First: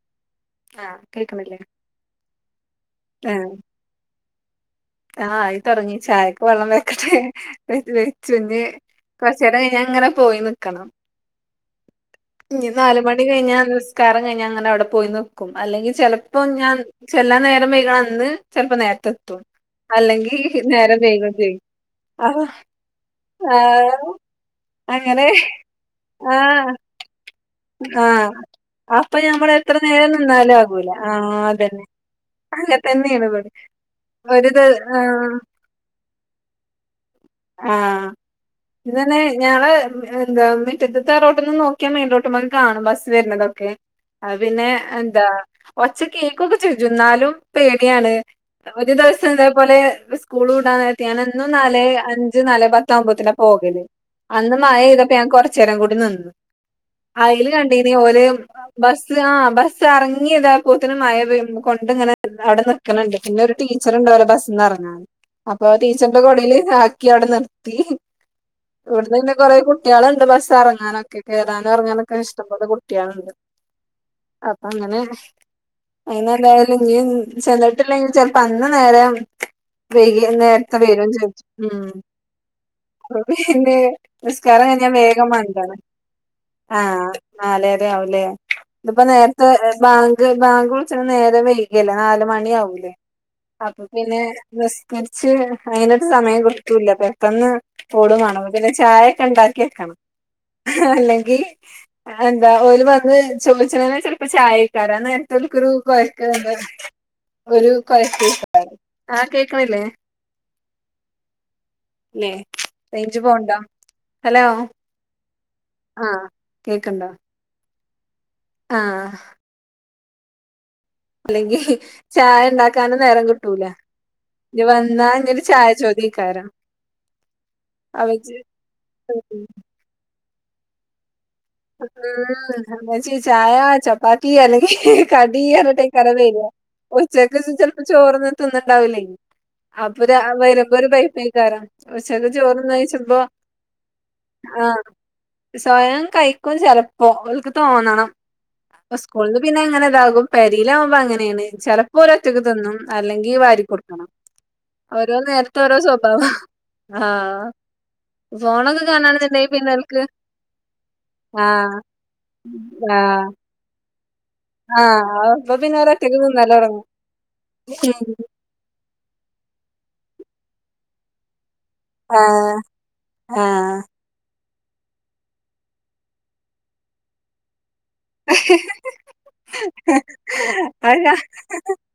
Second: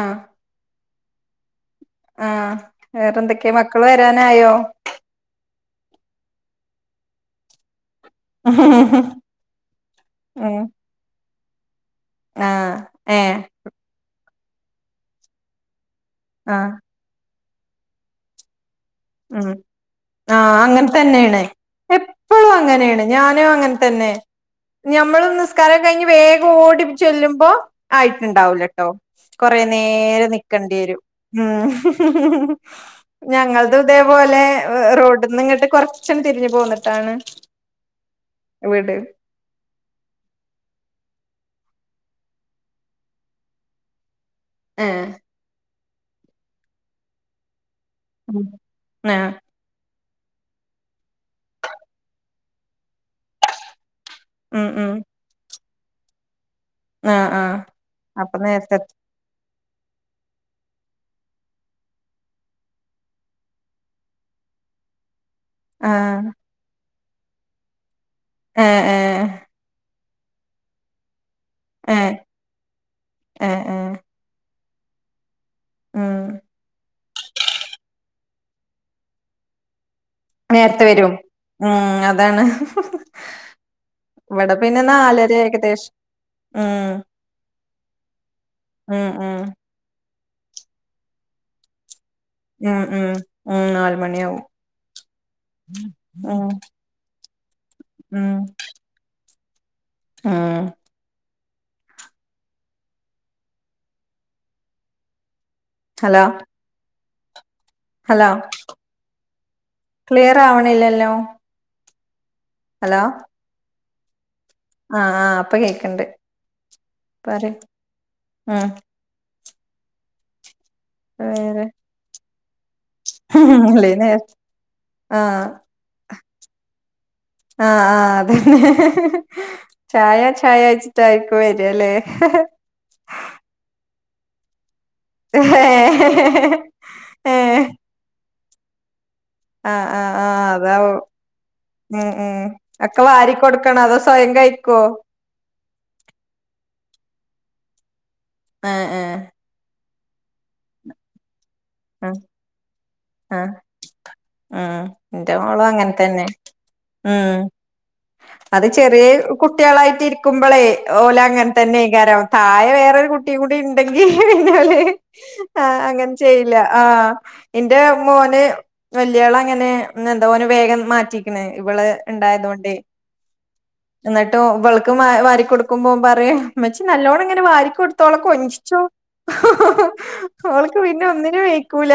ആഹ് ആഹ് കേൾക്കുന്നില്ലേ ആഹ് വേറെന്തൊക്കെയാ മക്കള് വരാനായോ ആഹ് ആയി തൊടങ്ങി ചായക്ക് വെള്ളം വെക്കട്ടെ പെയ്ത്തില് ച്ചുഞ്ഞ് കൊറച്ചേരം കഴിഞ്ഞാ അങ്ങനെ പോയി ഉം നിക്കണം ഇഞ്ഞി ആഹ് നാല് മണി ഏഹ് കഴിഞ്ഞാ നിസ്കാരം കഴിഞ്ഞാ അങ്ങനെ അവിടെ പോയി നിക്കും അല്ലെങ്കി ചെലപ്പോം ആഹ് ഞാൻ ചെല്ലാൻ നേരം വൈകണ അന്ന് ചെലപ്പോ നേര ഉം ആഹ് അങ്ങനെ തന്നെ വൈകും ആണ് ചെയ്യും അപ്പൊ എപ്പളും അങ്ങനെയാണ് ഞാനും അങ്ങനെ തന്നെ ആഹ് അങ്ങനെ ഞമ്മള് നിസ്കാരം കഴിഞ്ഞ് വേഗം ആഹ് ഓടി ചെല്ലുമ്പോ ആഹ് ആയിട്ടുണ്ടാവൂലാ ട്ടോ അപ്പൊ ഞമ്മള് കൊറേ എത്ര നേരം നിന്നാലും നിക്കണ്ടി ആകൂല യരും ആഹ് അതന്നെ ഉം അങ്ങനെ തന്നെയാണ് ഇവിടെ ഞങ്ങ ഇതേപോലെ ഒരു ദി ആഹ് റോട്ട്ന്ന് ഇങ്ങട്ട് കൊറച്ചൊന്ന് തിരിഞ്ഞ് പോന്നിട്ടാണ് ആഹ് വീട് ഇതന്നെ ഞങ്ങള് എന്താ മിറ്റത്തത്തെ റോട്ട്ന്ന് നോക്കിയാ മെയിൻ റോട്ട്മ്മേക്ക് കാണും ബസ്സ് വരുണതൊക്കെ ആഹ് പിന്നെ ഏഹ് എന്താ ഒച്ച കേക്കൊക്കെ ചെജ്ജും ന്നാലും പേടിയാണ് ഒരു ആഹ് ദിവസം ഇതേപോലെ സ്കൂളു വിടാന്നേരത്ത് ഞാൻ എന്നും നാലേ അഞ്ച് നാലേ പത്താകുമ്പത്തിനാ പോകല് അന്ന് ഉം മഴ ഉം പെയ്തപ്പോ ഞാൻ കൊറച്ച്നേരം കൂടി നിന്നു ആഹ് അയ്ല് ആഹ് കണ്ടീനി ഓല് അപ്പൊ നേരത്തെ ബസ് സ് ആഹ് ബസ് എറങ്ങിയതാപോലെത്തന്നെ മഴ പെയ്യുമ്പോ കൊണ്ട് ഇങ്ങനെ അവിടെ നിക്കണണ്ട് പിന്നെ ഒരു ടീച്ചറുണ്ടവരെ ബസ്ന്ന് എറങ്ങാൻ അപ്പൊ ആഹ് ടീച്ചറിന്റെ കൊടേല് ആക്കി അവിടെ നിർത്തി ഏഹ് ഇവിടുന്ന് ഏഹ് പിന്നെ കൊറെ കുട്ട്യോളുണ്ട് ബസ് ഇറങ്ങാനൊക്കെ കേറാനും ഏഹ് ഇറങ്ങാനൊക്കെ ഇഷ്ടംപോലെ കുട്ടികളുണ്ട്. ഏഹ് ഏഹ് അപ്പൊ അങ്ങനെ ഉം അങ്ങനെ എന്തായാലും ഇനീം ചെന്നിട്ടില്ലെങ്കിൽ ചെ ലപ്പ അന്ന് നേരം വൈകി നേരത്തെ വര്വോം ചോയ്ച്ചു ഉം അപ്പൊ പിന്നെ ഇവിടെ നിസ്കാരം പിന്നെ കഴിഞ്ഞാ നാലര വേഗം [unintelligible] ഏകദേശം ഉം ആഹ് നാലര ആവൂലേ ഇതിപ്പോ ഉം ഉം നേരത്തെ ബാങ്ക് ബാങ്ക് വിളിച്ചണ നേരം വൈകിയല്ലോ നാല് മ ഉം ണിയാവൂലേ ഉം ഉം അപ്പൊ നാല് പിന്നെ മണിയാവും നിസ്കരിച്ച് അങ്ങനെക്കെ സമയം ഉം കൊറേ ല്ല പെട്ടെന്ന് ഓടൂം ഉം വേണം അപ്പ പിന്നെ ചായയൊക്കെ ഉണ്ടാക് ക്കിവെക്കണം ഉം അല്ലെങ്കി എന്താ ഓല് വന്ന് ചോദിച്ചണതന്നെ ചിലപ്പോ ആ നേരത്തോൽക്കൊരു കൊയക്ക ഹലോ എന്താ ഒരു കൊയക്കായികാരം ആഹ് കേക്കണില്ലേ? ക്ലിയറാവണില്ലല്ലോ. ല്ലേ റേഞ്ച് പോവണ്ടോ ഹലോ? ആഹ് ആഹ് ഇപ്പം കേക്കണ്ട് ആഹ് കേക്ക്ണ്ടോ പറയ് ഉം ആഹ് അല്ലെങ്കി വേറെ ചായ ഉണ്ടാക് ക്കാനും നേരം കിട്ടൂല അല്ലേ നേര ഇനി വന്നാ ഇന്യൊരു ആഹ് ചായ ചോദ്യക്കാരം. ആഹ് ആഹ് അതന്നെ ഉം ചായ ചായോച്ചിട്ടാരിക്കും വര്വല്ലെ ഉമ്മച്ചി ചായ ചപ്പാത്തി അല്ലെങ്കി കടി എന്നിട്ടിക്കാരം വര്വ ഏഹ് ഉച്ചക്ക് ഏഹ് ചെൽപ്പൊ ചോറൊന്നും തിന്ന്ണ്ടാവൂല്ലേ. ആഹ് അപ്പൊ ആഹ് ഒരു ആഹ് വെരമ്പ ഒരു അതാവും പൈപ്പ് കാരം ഉച്ചക്ക് ചോറ്ന്നോയിച്ചപ്പൊ- ക്കണൊ അതൊ സ്വയങ്കയിക്കൊ സ്വയം കയിക്കും ചെലപ്പൊ അവൽ ക്ക് തോന്നണം ആഹ് ആഹ് സ്കൂളിന്ന് പിന്നെ ഇങ്ങനെ ഇതാകും പെരീല് ആവുമ്പൊ അങ്ങനേണ് ചെല പ്പൊ ആഹ് വരൊറ്റക്ക് തിന്നും അല്ലെങ്കി ആഹ് വാരി കൊടുക്കണം ആഹ് ഓരോ എന്റെ നേരത്ത് മോളും ഓരോ അങ്ങനെ തന്നെ സ്വബാവാ ഉം ആഹ് ഫോണൊക്കെ കാണാണാന്നൊണ്ടെങ്കി പിന്നെ എനക്ക് ക്കുമ്പളേ ഓല് അങ്ങനെത്തന്നേക്കാരം തഴെ വേറൊരു ആഹ് കുട്ടീംകൂ ടിണ്ടെങ്കി ആഹ് അപ്പൊ പിന്നെ അങ്ങനെ ഓലൊറ്റക്ക് ചെ- യ്യില്ല തിന്നലൊടങ്ങും ആഹ് ന്റെ മോന്- വല്യാള് അങ്ങനെ ഇന്ന്ന്തോ ഓന് വേഗം മാറ്റിക്ക്ണ് ഇവള്- ആഹ് ണ്ടായതോണ്ടേ. ആഹ് ന്നിട്ട് ഇവൾക്കും വാ വാരി കൊടുക്കുമ്പോം പറയും ഉമ്മച്ചി നല്ലോണം ഇങ്ങനെ വാരിക്കൊടു- ത്തോള കൊഞ്ചിച്ചോ അവൾക്ക് അത് പിന്നെ ഞാ ഒന്നി- നും വെക്കൂല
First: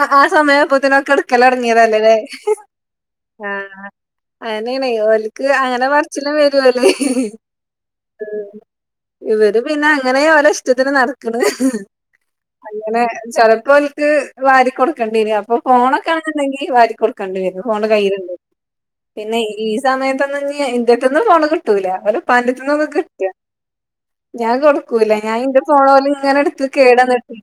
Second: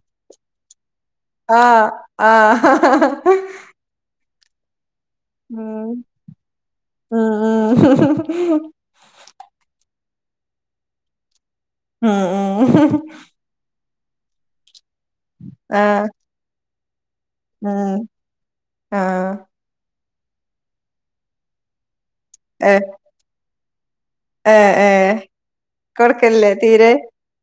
ആഹ് ആഹ് സമയാപ്പത്തിനകെടുക്കലൊ ആഹ് ടങ്ങിയതാല്ലേ ആഹ് ആഹ് ആഹ് അങ്ങനേണെ ഓല്ക്ക് അങ്ങനെ ഉം പറച്ചിലും വരുവല്ലെ ഉം ഉം ഇവര് പിന്നെ അങ്ങനേ ഓല ഇഷ്ടത്തിന് നടക്ക്ണ് ഉം ഉം അങ്ങനെ ചെലപ്പൊ ഴ് വാരി കൊടുക്കണ്ടീന് അപ്പൊ ആഹ് ഫോണൊക്കെ ആണുണ്ടെങ്കി വാരികൊടു കണ്ടി വരും ഫോണ് ഉം കയ്യില്ണ്ട് ആഹ് പിന്നെ ഈ- സമയത്തൊന്നും ഇനി ഇന്റട്ടെന്ന് ഫോണ് കിട്ടൂല. ഓലെ ഉപ്പാന്റെ ഏഹ് ടുത്ത്ന്നാണ് കിട്ട ഞാൻ ഏഹ് ഏഹ് കൊടുക്കൂല ഞാഇന്റെ ഫോണ് ഓല് ഇങ്ങനെ കൊടുക്കലില്ലേ എടുത്ത് തീരെ കേടന്നിട്ടേ-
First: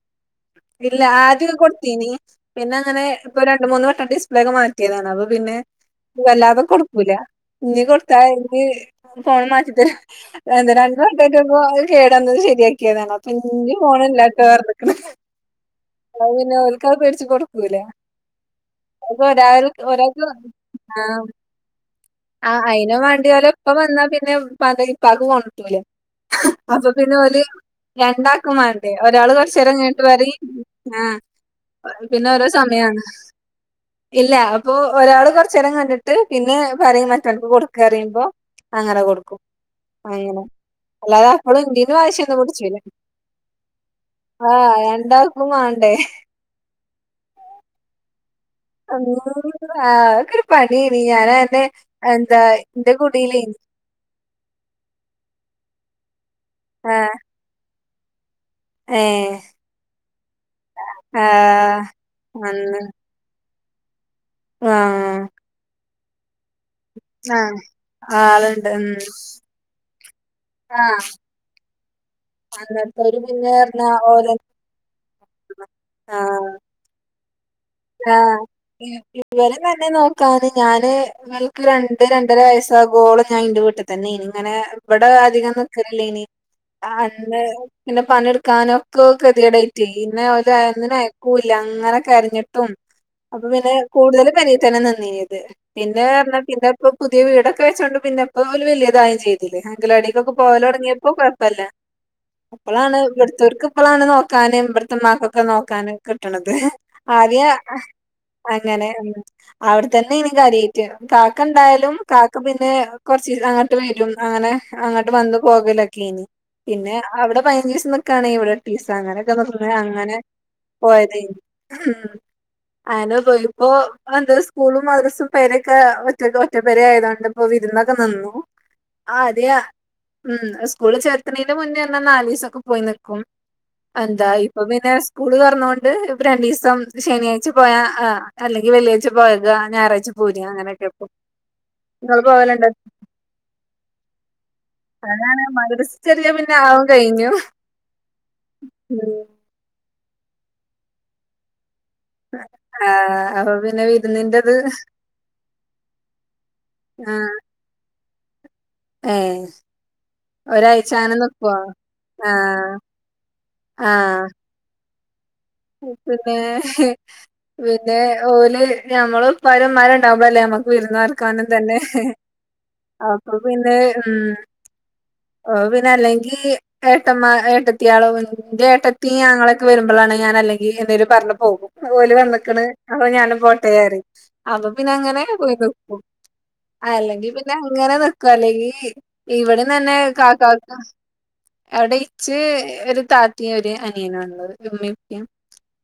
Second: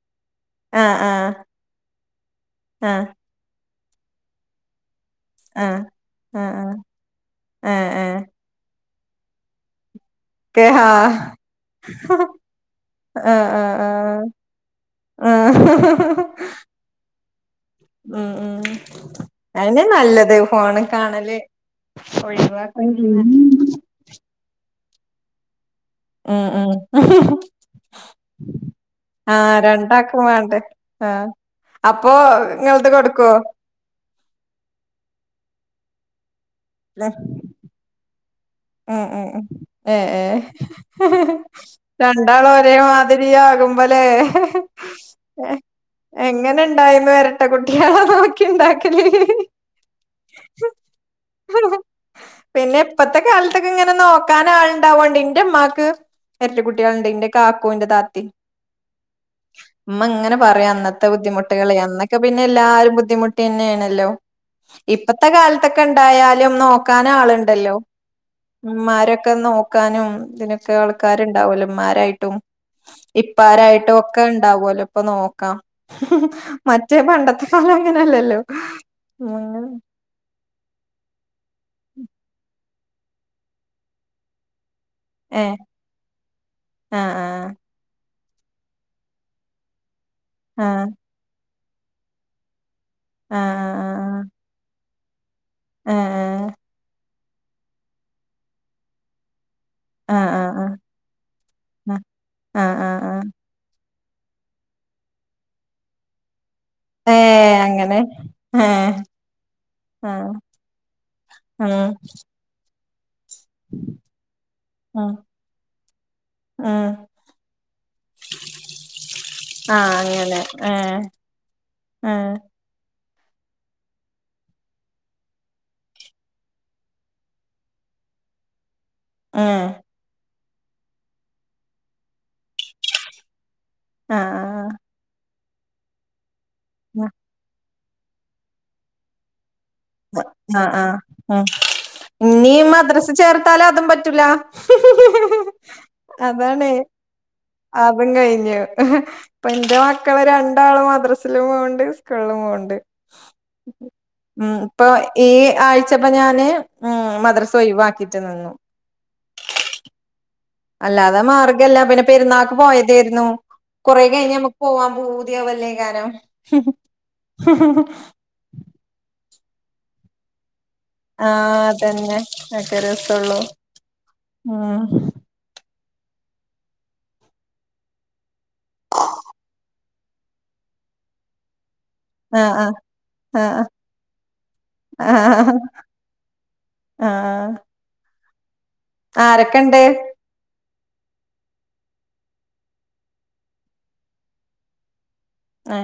ആഹ് ഇല്ല ആഹ് ആദ്യം കൊടുത്തീനി പിന്നങ്ങനെ ആഹ് ഇപ്പൊ രണ്ട് മൂന്ന് വട്ടം ഡിസ്പ്ലേക്കെ മാറ്റിയതാണ് അത്- പിന്നെ ആഹ് വല്ലാതെ ആഹ് ആഹ് കൊടുക്കൂല ന്നി ഏഹ് കൊടുത്താ ഏഹ് ഇന്നി ഫോൺ മാറ്റിതര കേ വേണ്ട രണ്ടു ആഹ് വട്ടോക്കെ കേടന്നത് ശെരിയാക്കിയതാണ് അപ്പം ആഹ് ഇന്നി ആഹ് ഫോണില്ലാട്ടോ പറഞ്ഞ് ആഹ് ഇക്കായ പേടിച്ച് എങ്ങോട്ടും പോവൂല ഉം ഉം അതന്ന്യ ഒരാൾക്ക് നല്ലത് ഫോണി കാണല്. ആ- ഒഴിവാക്കേം [unintelligible] മന്തക്ക് പഗുക വണുട്ട വല്ലെ [unintelligible] [unintelligible] ആഹ് ആഹ് രണ്ടാക്കുമാണ്ടേ ഒരാള് കൊറച്ചേരം കഴിഞ്ഞിട്ട് രണ്ടാക്കും പറയും വേണ്ടേ ആഹ് അപ്പൊ പിന്നെ ഓരോ ഇങ്ങൾത് സമയാണ് കൊടുക്കോ ഇല്ല അപ്പൊ ഒരാള് കൊറച്ചേരം കണ്ടിട്ട് പിന്നെ പറയും മറ്റോൾക്ക് കൊടുക്ക് പറയുമ്പൊ- ഉം ഉം ഉം ഏഹ് അല്ലാതെ ഏഹ് അപ്പോഴും ഇന്ത്യന് വാശിയൊന്നും രണ്ടാളും പിടിച്ചില്ല ഒരേമാതിരി ആകുമ്പലേ ആ രണ്ടാക്കും വാണ്ടേ എങ്ങനെണ്ടായീന്നറഞ്ഞിട്ട കുട്ടിയള നോ- ആഹ് അതൊക്കെ ഒരു പണിയാണി ഞാനാന്നെ ഇണ്ടാക്കല് എന്താ പിന്നെ ന്റെ ഇപ്പത്തെ കുടിയിലെ- കാലത്തൊക്കെ ഇങ്ങനെ നോക്കാനാളുണ്ടാവോണ്ട് ഇന്റെമ്മാക്ക് എരട്ട ആ കുട്ടിയളുണ്ട് ഇന്റെ കാക്കു ന്റെ താത്തി ഏഹ് ഉമ്മ ഇങ്ങനെ പറയും അന്നത്തെ ആ ബുദ്ധിമുട്ടുകള് അന്നൊക്കെ പിന്നെ അന്ന് എല്ലാരും ബുദ്ധിമു- പിന്നെയേണല്ലോ ആ ഇപ്പത്തെ കാലത്തൊക്കെ ഇണ്ടായാലും നോക്കാൻ ആള്ണ്ടല്ലോ ആള് ഇമ്മരൊക്കെ നോക്കാനും ഇതിനൊക്കെ ആ ആൾക്കാരുണ്ടാവല്ലോ ഇമ്മാരായിട്ടും അന്നത്തോര് പിന്നെ പറഞ്ഞാ ഇപ്പാരായിട്ടും ഒക്കെ ഓലെന്നെ ഇണ്ടാകോല്ലോ ഇപ്പൊ നോക്കാം മറ്റേ പണ്ടത്തെ കാലം ആഹ് അങ്ങനെയല്ലല്ലോ ഇത് വരെ നല്ല [unintelligible] ക്കാന് ഞാന് ഇവൽക്ക് രണ്ട് രണ്ടര വയസ്സാഗോളം ഞാൻ ഇന്റെ വീട്ടിൽ തന്നെ എയ്നി ഇങ്ങനെ ഇവടെ അധികം ഏഹ് നി ക്കല് ല്ലേനി ആഹ് അന്ന് ആഹ് പിന്നെ പണിട്ക്കാന് ഒക്കെ കെതിയേടായ്റ്റയ് [unintelligible] ഇത ആഹ് ഒന്നിനും അയ്ക്കൂല്ല ഇങ്ങനെ കര്ഞ്ഞിട്ടും ആഹ് അപ്പൊ പിന്നെ കൂടുതല് പെരിതന്നെ നിന്നീനിയത് ആഹ് ആഹ് പിന്നെ പർഞ്ഞാ പിന്നെ ഇപ്പ പുതിയ വീടൊക്കെ വെച്ചോണ്ട് പിന്നെപ്പോ വലിയതായും ചെയ്തു [unintelligible] ആഹ് അങ്കലവാടിക്കൊക്കെ ആഹ് ആഹ് ആഹ് പോവല് ആഹ് തൊടങ്ങിയപ്പോ കൊഴ്പ്പല്ല ആഹ് അപ്പളാണ് ആഹ് ആഹ് ഇവട്ത്തോര്ക്ക് ഇപ്പളാണ് നോക്കാന് ഇവട്ത്തമ്മാക്കൊക്കെ നോക്കാന് കിട്ട്ണത് ഏ ആദ്യേ അങ്ങനെ ഏ അങ്ങനേണ് ആഹ് അവ്ടെത്തന്നെയ്നി കാര്യായ്റ്റ് ഉം കാക്കണ്ടായാലും കാക്ക പിന്നെ കൊർച്ചീസം അങ്ങട്ട് വരും അങ്ങനെ ഉം അങ്ങട്ട് വന്ന് പോകല് ഒക്കെ ഏനി ഉം പിന്നെ അവിടെ പയ്നഞ്ചീസം നിക്കാണേ ഇവടെ എട്ടീസം അങ്ങനെയൊക്കെ നിന്ന് അങ്ങനെ ഏഹ് ഉം അയന്നെ പോയിപ്പോ എന്ത് സ്കൂളും മദ്രസും പെരൊക്കെ ഒറ്റ പെര ആയതോണ്ട് ഇപ്പൊ വിരുന്നൊക്കെ നിന്നു [unintelligible] ആ അതെയ ഉം സ്കൂള് ചേർത്ത്ണിന്റെ മുന്നേ അർഞ്ഞ നാലീസൊക്കെ പോയി നിക്കും എന്താ ഇപ്പൊ ആഹ് പിന്നെ സ്കൂള് തൊർന്നോണ്ട് ഇപ്പം രണ്ടീസം ആഹ് ശനിയാഴ്ച പോയാ ആ അല്ലെങ്കിൽ വെള്ളിയാഴ്ച പോയക ഞായർ അഹ് ആഹ് ഉം ഇങ്ങള് ഇനി പോവലുണ്ടോ? മദ്രസ് ചേർത്താല് അതും പറ്റൂല അതാണ് മദ്രസ ചെറിയ പിന്നെ അതാണ് ആവും കഴിഞ്ഞു. അതും കഴിഞ്ഞു ഉം ഇപ്പന്റെ മക്കള് രണ്ടാളും മദ്രസിലും പോവ്ണ്ട്. സ് കൂൾളും പോവ്ണ്ട് ആഹ് അപ്പൊ പിന്നെ ഉം വിരുന്നിന്റത് ഇപ്പൊ ഈ ആഴ്ചപ്പ ഞാന് ഉം ആഹ് മദ്രസ ഒഴിവാക്കിട്ട് നിന്നു ഏഹ് ഒരാഴ്ച അങ്ങനെ അല്ലാതെ നിക്കോ? മാർഗ്ഗല്ല പിന്നെ പെരുന്നാൾക്ക് ആഹ് പോയതേയ്രുന്നു കൊറേ ആഹ് കഴിഞ്ഞ നമ്മക്ക് പോവാൻ പൂതി ആവ ല്ലേ കാരം പിന്നെ പിന്നെ ഓല് നമ്മള് ഇപ്പാരും ഇമ്മാരുംണ്ടാവുമ്പള് അല്ലേ നമ്മക്ക് ആ വിരുന്നാർക്കാനും തന്നെ അതന്നെ ഒക്കെ അപ്പൊ രസള്ളൂ പിന്നെ ഉം ഉം ഓഹ് പിന്നല്ലെങ്കി ഏട്ടമ്മാ ഏട്ടത്തിയാളും ഇന്റേട്ടത്തി ആങ്ങളയൊക്കെ വരുമ്പളാണ് ഞാൻ അല്ലെങ്കി എന്തേലും പർഞ്ഞ് പോകും ഓല് ആ ആ വന്ന്ക്ക്ണ് അപ്പൊ ഞാനും ആ പോട്ടേ പറയും അപ്പൊ പിന്നങ്ങനെ ആ പോയിന്ക്കും ആ അല്ലെങ്കി പിന്നങ്ങനെ നിക്കും അല്ലെങ്കി ഇവടിം ആരൊക്കെണ്ട് തന്നെ കാക്കാക്ക് അവിടെ ഇച്ച് ഒരു താത്തിം ഒരു അനിയനു ആ ഉള്ളത് ഉമ്മിം ഉപ്പിം ആ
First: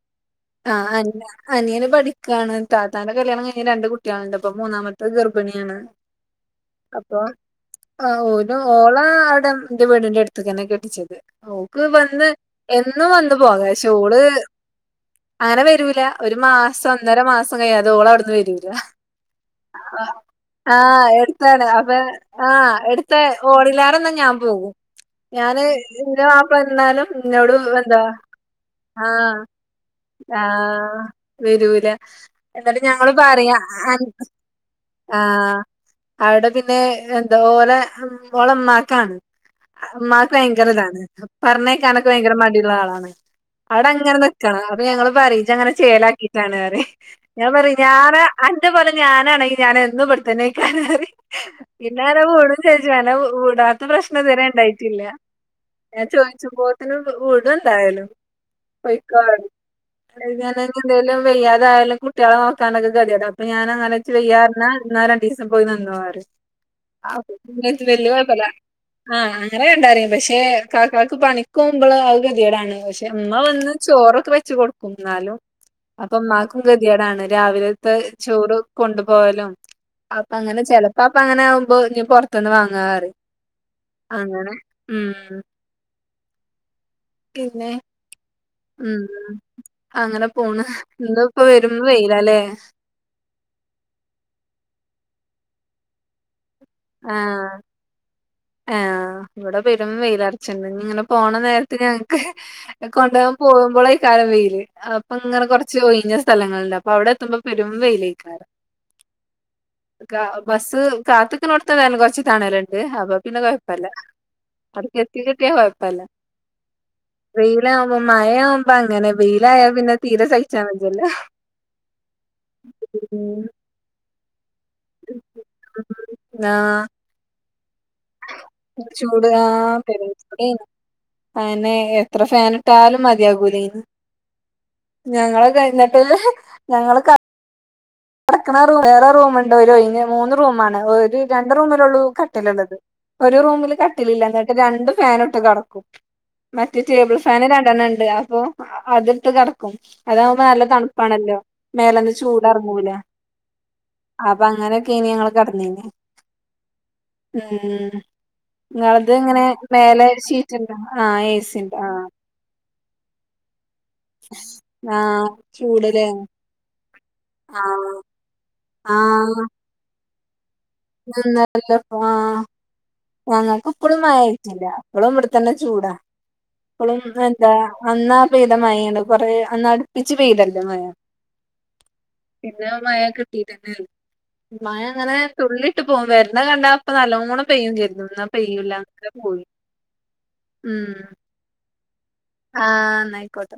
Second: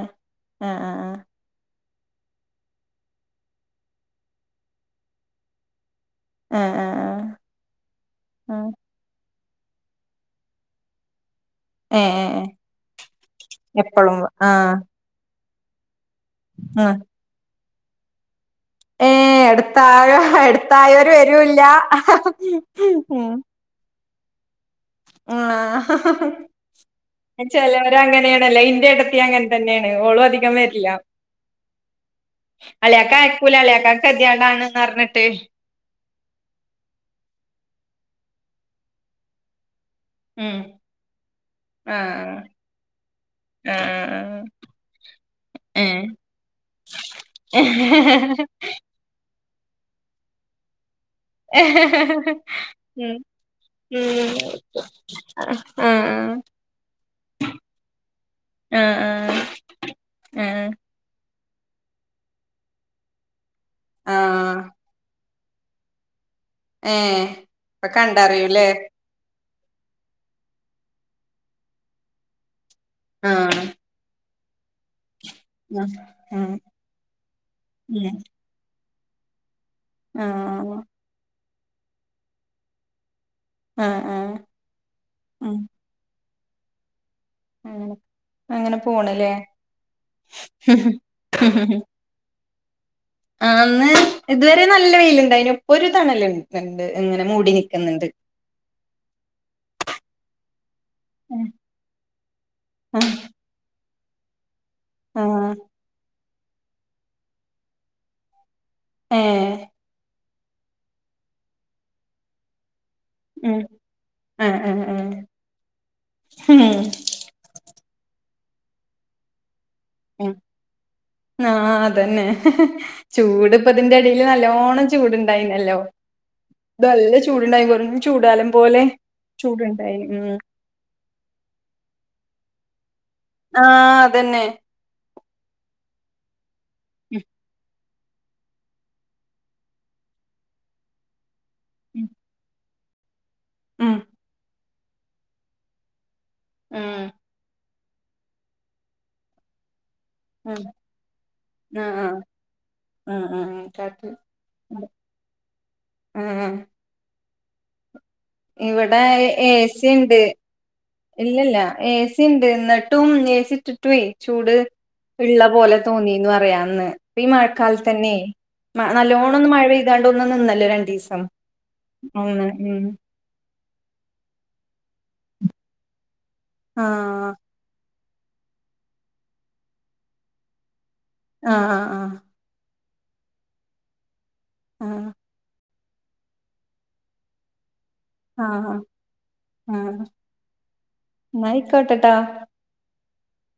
ആ ആഹ് ആ അനിയ അനിയൻ പഠിക്കാണ് താത്താന്റെ കല്യാണം കഴിഞ്ഞ് രണ്ട് കുട്ടിയാള്ണ്ട്പ്പൊ മൂന്നാമത്തെ ഗർഭിണിയാണ് ഏഹ് ഏഹ് അപ്പൊ ആഹ് ഓന് ഓളെ ആടെ എന്റെ വീടിന്റട്ത്ത്ക്കെന്നെ കെട്ടിച്ചത് ഓഹ് ക്ക് ഏ വന്ന് ഏ എന്നും വന്ന് പോക എപ്പളും പക്ഷോള് ആ അങ്ങനെ വരൂല ഒരു ആ മാസം ഒന്നര മാസം കഴിയാതെ ഓളവിടുന്ന് വരൂല്ല ഏഹ് എട്ത്തായ ആഹ് എട്ത്തായവര് വരൂല്ല എടുത്താണ് അപ്പ ആഹ് എടുത്ത ഓളിലാറെന്നാ ഞാൻ പോകും. ഞാന് ആഹ് ഇന്റെ മാപ്പള എന്നാലും ഇന്നോട് എന്താ ചെലോരങ്ങനെയാണ് ഇ ന്റെട്ടത്തി ആഹ് അങ്ങനെത്തന്നെയാണ് ഓളു അധികം വരില്ല ആഹ് വരൂല എന്നിട്ട് ഞങ്ങള് അളിയാക്ക അയക്കൂല പറയാ അളിയാക്ക കെദ്യായാടാണ്ന്നറഞ്ഞ്ട്ട് ആഹ് അവിടെ പിന്നെ എന്താ ഓലെ ഓളുമ്മാക്കാണ് ഉമ്മാക്ക് ഉം ഭയങ്കര ഇതാണ് പറഞ്ഞേക്കാനൊക്കെ ഭയങ്കര ആഹ് മടിയുള്ളാളാണ് അവിടങ്ങനെ ആഹ് നിക്കണം അപ്പൊ ഞങ്ങള് പറയും ഇജ്ജങ്ങനെ ഏഹ് ചേലാക്കിട്ടാണ് പറയും ഞാൻ പറയും ഞാന് അന്റെ പോലെ ഞാനാണെങ്കി ഞാൻ എന്നും ഇവിടത്തന്നായിക്കാരും പറയും ഇന്നാങ്ങനെ വിടും ചെയ്യും ഇന്നെ ഉം വിടാത്ത പ്രശ്നം ഉം ഇതുവരെ ഇണ്ടായിട്ടില്ല ഞാൻ ആഹ് ചോയിച്ചുമ്പോത്തിനും വ്ടും എന്തായാലും പൊയിക്കോ ആഹ് പറയും ആഹ് ഞാനെങ്ങനേലും വെയ്യാതായാലും കുട്ടികളെ നോക്കാനൊക്കെ ഗതിയെടാ അപ്പൊ ഞാനെങ്ങനെച്ച് വയ്യാറഞ്ഞ ആഹ് എന്നാ രണ്ട് ദിവസം പോയിനിന്നോ പറയും ഏഹ് ഉം എനിക്ക് അപ്പൊ വല്യ കൊയപ്പില്ല കണ്ടറിയൂല്ലേ ആഹ് അങ്ങനെ കണ്ടാറയും പക്ഷെ ഇക്കാക്കാക്ക് പണിക്കോകുമ്പള് ആകെ ഗതികേടാണ് പക്ഷെ ഉമ്മ ആഹ് വന്ന് ചോറൊക്കെ വെച്ച് കൊട്ക്കും എന്നാലും ഉം അപ്പുമ്മാക്കും ഗതികേടാണ് രാവിലത്തെ ഉം ചോറ് കൊണ്ട് പോകലും അപ്പങ്ങനെ ആഹ് ചെലപ്പൊ അപ്പങ്ങനാകുമ്പൊ ഇഞ്ഞ് പൊറത്ത്ന്ന് വാങ്ങാ പറയും ആഹ് ആഹ് അങ്ങനെ ഉം പിന്നെ അങ്ങനെ അങ്ങനെ ഉം പോണ്ല്ലേ അങ്ങനെ പോണ് ഇന്ന്പ്പൊ പെരും വെയ്ല് ഇല്ലാലേ ആഹ് ഇന്ന് ഇതുവരെ നല്ല വെയില്ണ്ടായിന്നു ഇപ്പൊരു തണല് ഇങ്ങനെ ആഹ് മൂടി നിക്ക്ന്ന്ണ്ട് ആഹ് ഇവിടെ പെരും വെയിലെറിച്ച്ണ്ട് ഇങ്ങനെ പോണ നേരത്ത് ഞങ്ങൾക്ക് കൊണ്ടൊവാൻ പോകുമ്പൊളായിക്കാരും വെയില് ആ അപ്പ്ങ്ങനെ കൊറച്ച് ഒയിഞ്ഞ സ്ഥലങ്ങള്ണ്ട് അപ്പൊ അവിടെയെത്തുമ്പൊ പെരും വെയിലായിക്കാരം ഏഹ് ബസ്സ് കാത്ത്ക്ക്ണോടത്ത് ഏതാലും കൊറച്ച് തണല്ണ്ട് അപ്പൊ പിന്നെ ഉം കൊഴപ്പല്ല ആ ആ ആ അവ്ടക്കെത്തിക്കിട്ടിയാ കൊഴപ്പല്ല വെയിലാകുമ്പൊ മഴയാവുമ്പങ്ങനെ വെയിലായാ പിന്നെ തീരെ ആഹ് സഹിച്ചാൻ വജ്ജല്ലോ ആഹ് അതന്നെ ചൂട് ഇപ്പതിന്റെടേല് നല്ലോണം ചൂട്ണ്ടായിന്നല്ലോ ആഹ് നല്ല ചൂട്ണ്ടായി വെറും ചൂട്കാലം ചൂട് ആഹ് പെരും ചൂടേനി അയെന്നെ എത്ര ഫാന്ട്ടാലും ആ മതിയാകൂലയ്ന്ന് അതന്നെ ഞങ്ങള് കഴിഞ്ഞിട്ട് ഞങ്ങള് ക ടക്ക്ണ റൂം വേറെ റൂമ്ണ്ട് ഒരു ഒയിഞ്ഞ മൂന്ന് റൂമാണ് ഒരു രണ്ട് റൂമിലൊള്ളൂ ഉം കട്ടിലുള്ളത് ഒരു റൂമില് ഉം കട്ടിലില്ല ഇന്നിട്ട് രണ്ട് ഫാന്ട്ട് കടക്കും മറ്റെ ഉം ടേബിൾ ഫാന് രണ്ടെണ്ണം ഉണ്ട് അപ്പൊ അത്ട്ട് കിടക്കും അതാകുമ്പോ ആ നല്ല തണുപ്പാണല്ലോ ആ മേലന്ന് ചൂടർ കൂല ആ ആ കാറ്റ് അപ്പൊ അങ്ങനെക്കെനി ഞങ്ങൾ കെടന്നീനി ആ ഉം ഇവിടെ നിങ്ങളത് ഇങ്ങനെ എ സി മേലെ ഉണ്ട് ഷീറ്റ്ണ്ട ആഹ് ഇല്ലല്ല ഏ സി ണ്ട് ന്നിട്ടും ഏസി ഇട്ടിട്ടും ചൂട് ആ ഇള്ള പോലെ ചൂടല്ലേ തോന്നിന്ന് പറയാന്ന് ഈ ആ മഴക്കാലത്ത് തന്നെ ആ നല്ലോണ്ണം ഒന്ന് മഴ പെയ് താണ്ട് ഒന്ന് നിന്നല്ലോ ര നിന്നല്ലോ ആഹ് ഞങ്ങൾക്ക് ഇപ്പളും മഴ ആട്ടില്ല ഇപ്പളും ഇവിടെത്തന്നെ ചൂട ഇപ്പളും ആഹ് എന്താ അന്നാ പെയ്ത മയേണ് കുറെ അന്നടുപ്പിച്ച് പെയ്തല്ലോ മയ ആഹ് ആഹ് ആഹ് പിന്നെ ആ മയ കിട്ടീട്ടെന്നെ ഇല്ല മയ ആഹ് അങ്ങനെ ലിട്ട് പോക വരുന്ന കണ്ടാ അപ്പോ നല്ലോണം പെയ്യും കരുതും എന്നാ ആഹ് ആഹ് പെയ്യൂല പോയി ഉം നായിക്കോട്ടെട്ടോ ആഹ് എന്നായിക്കോട്ടെ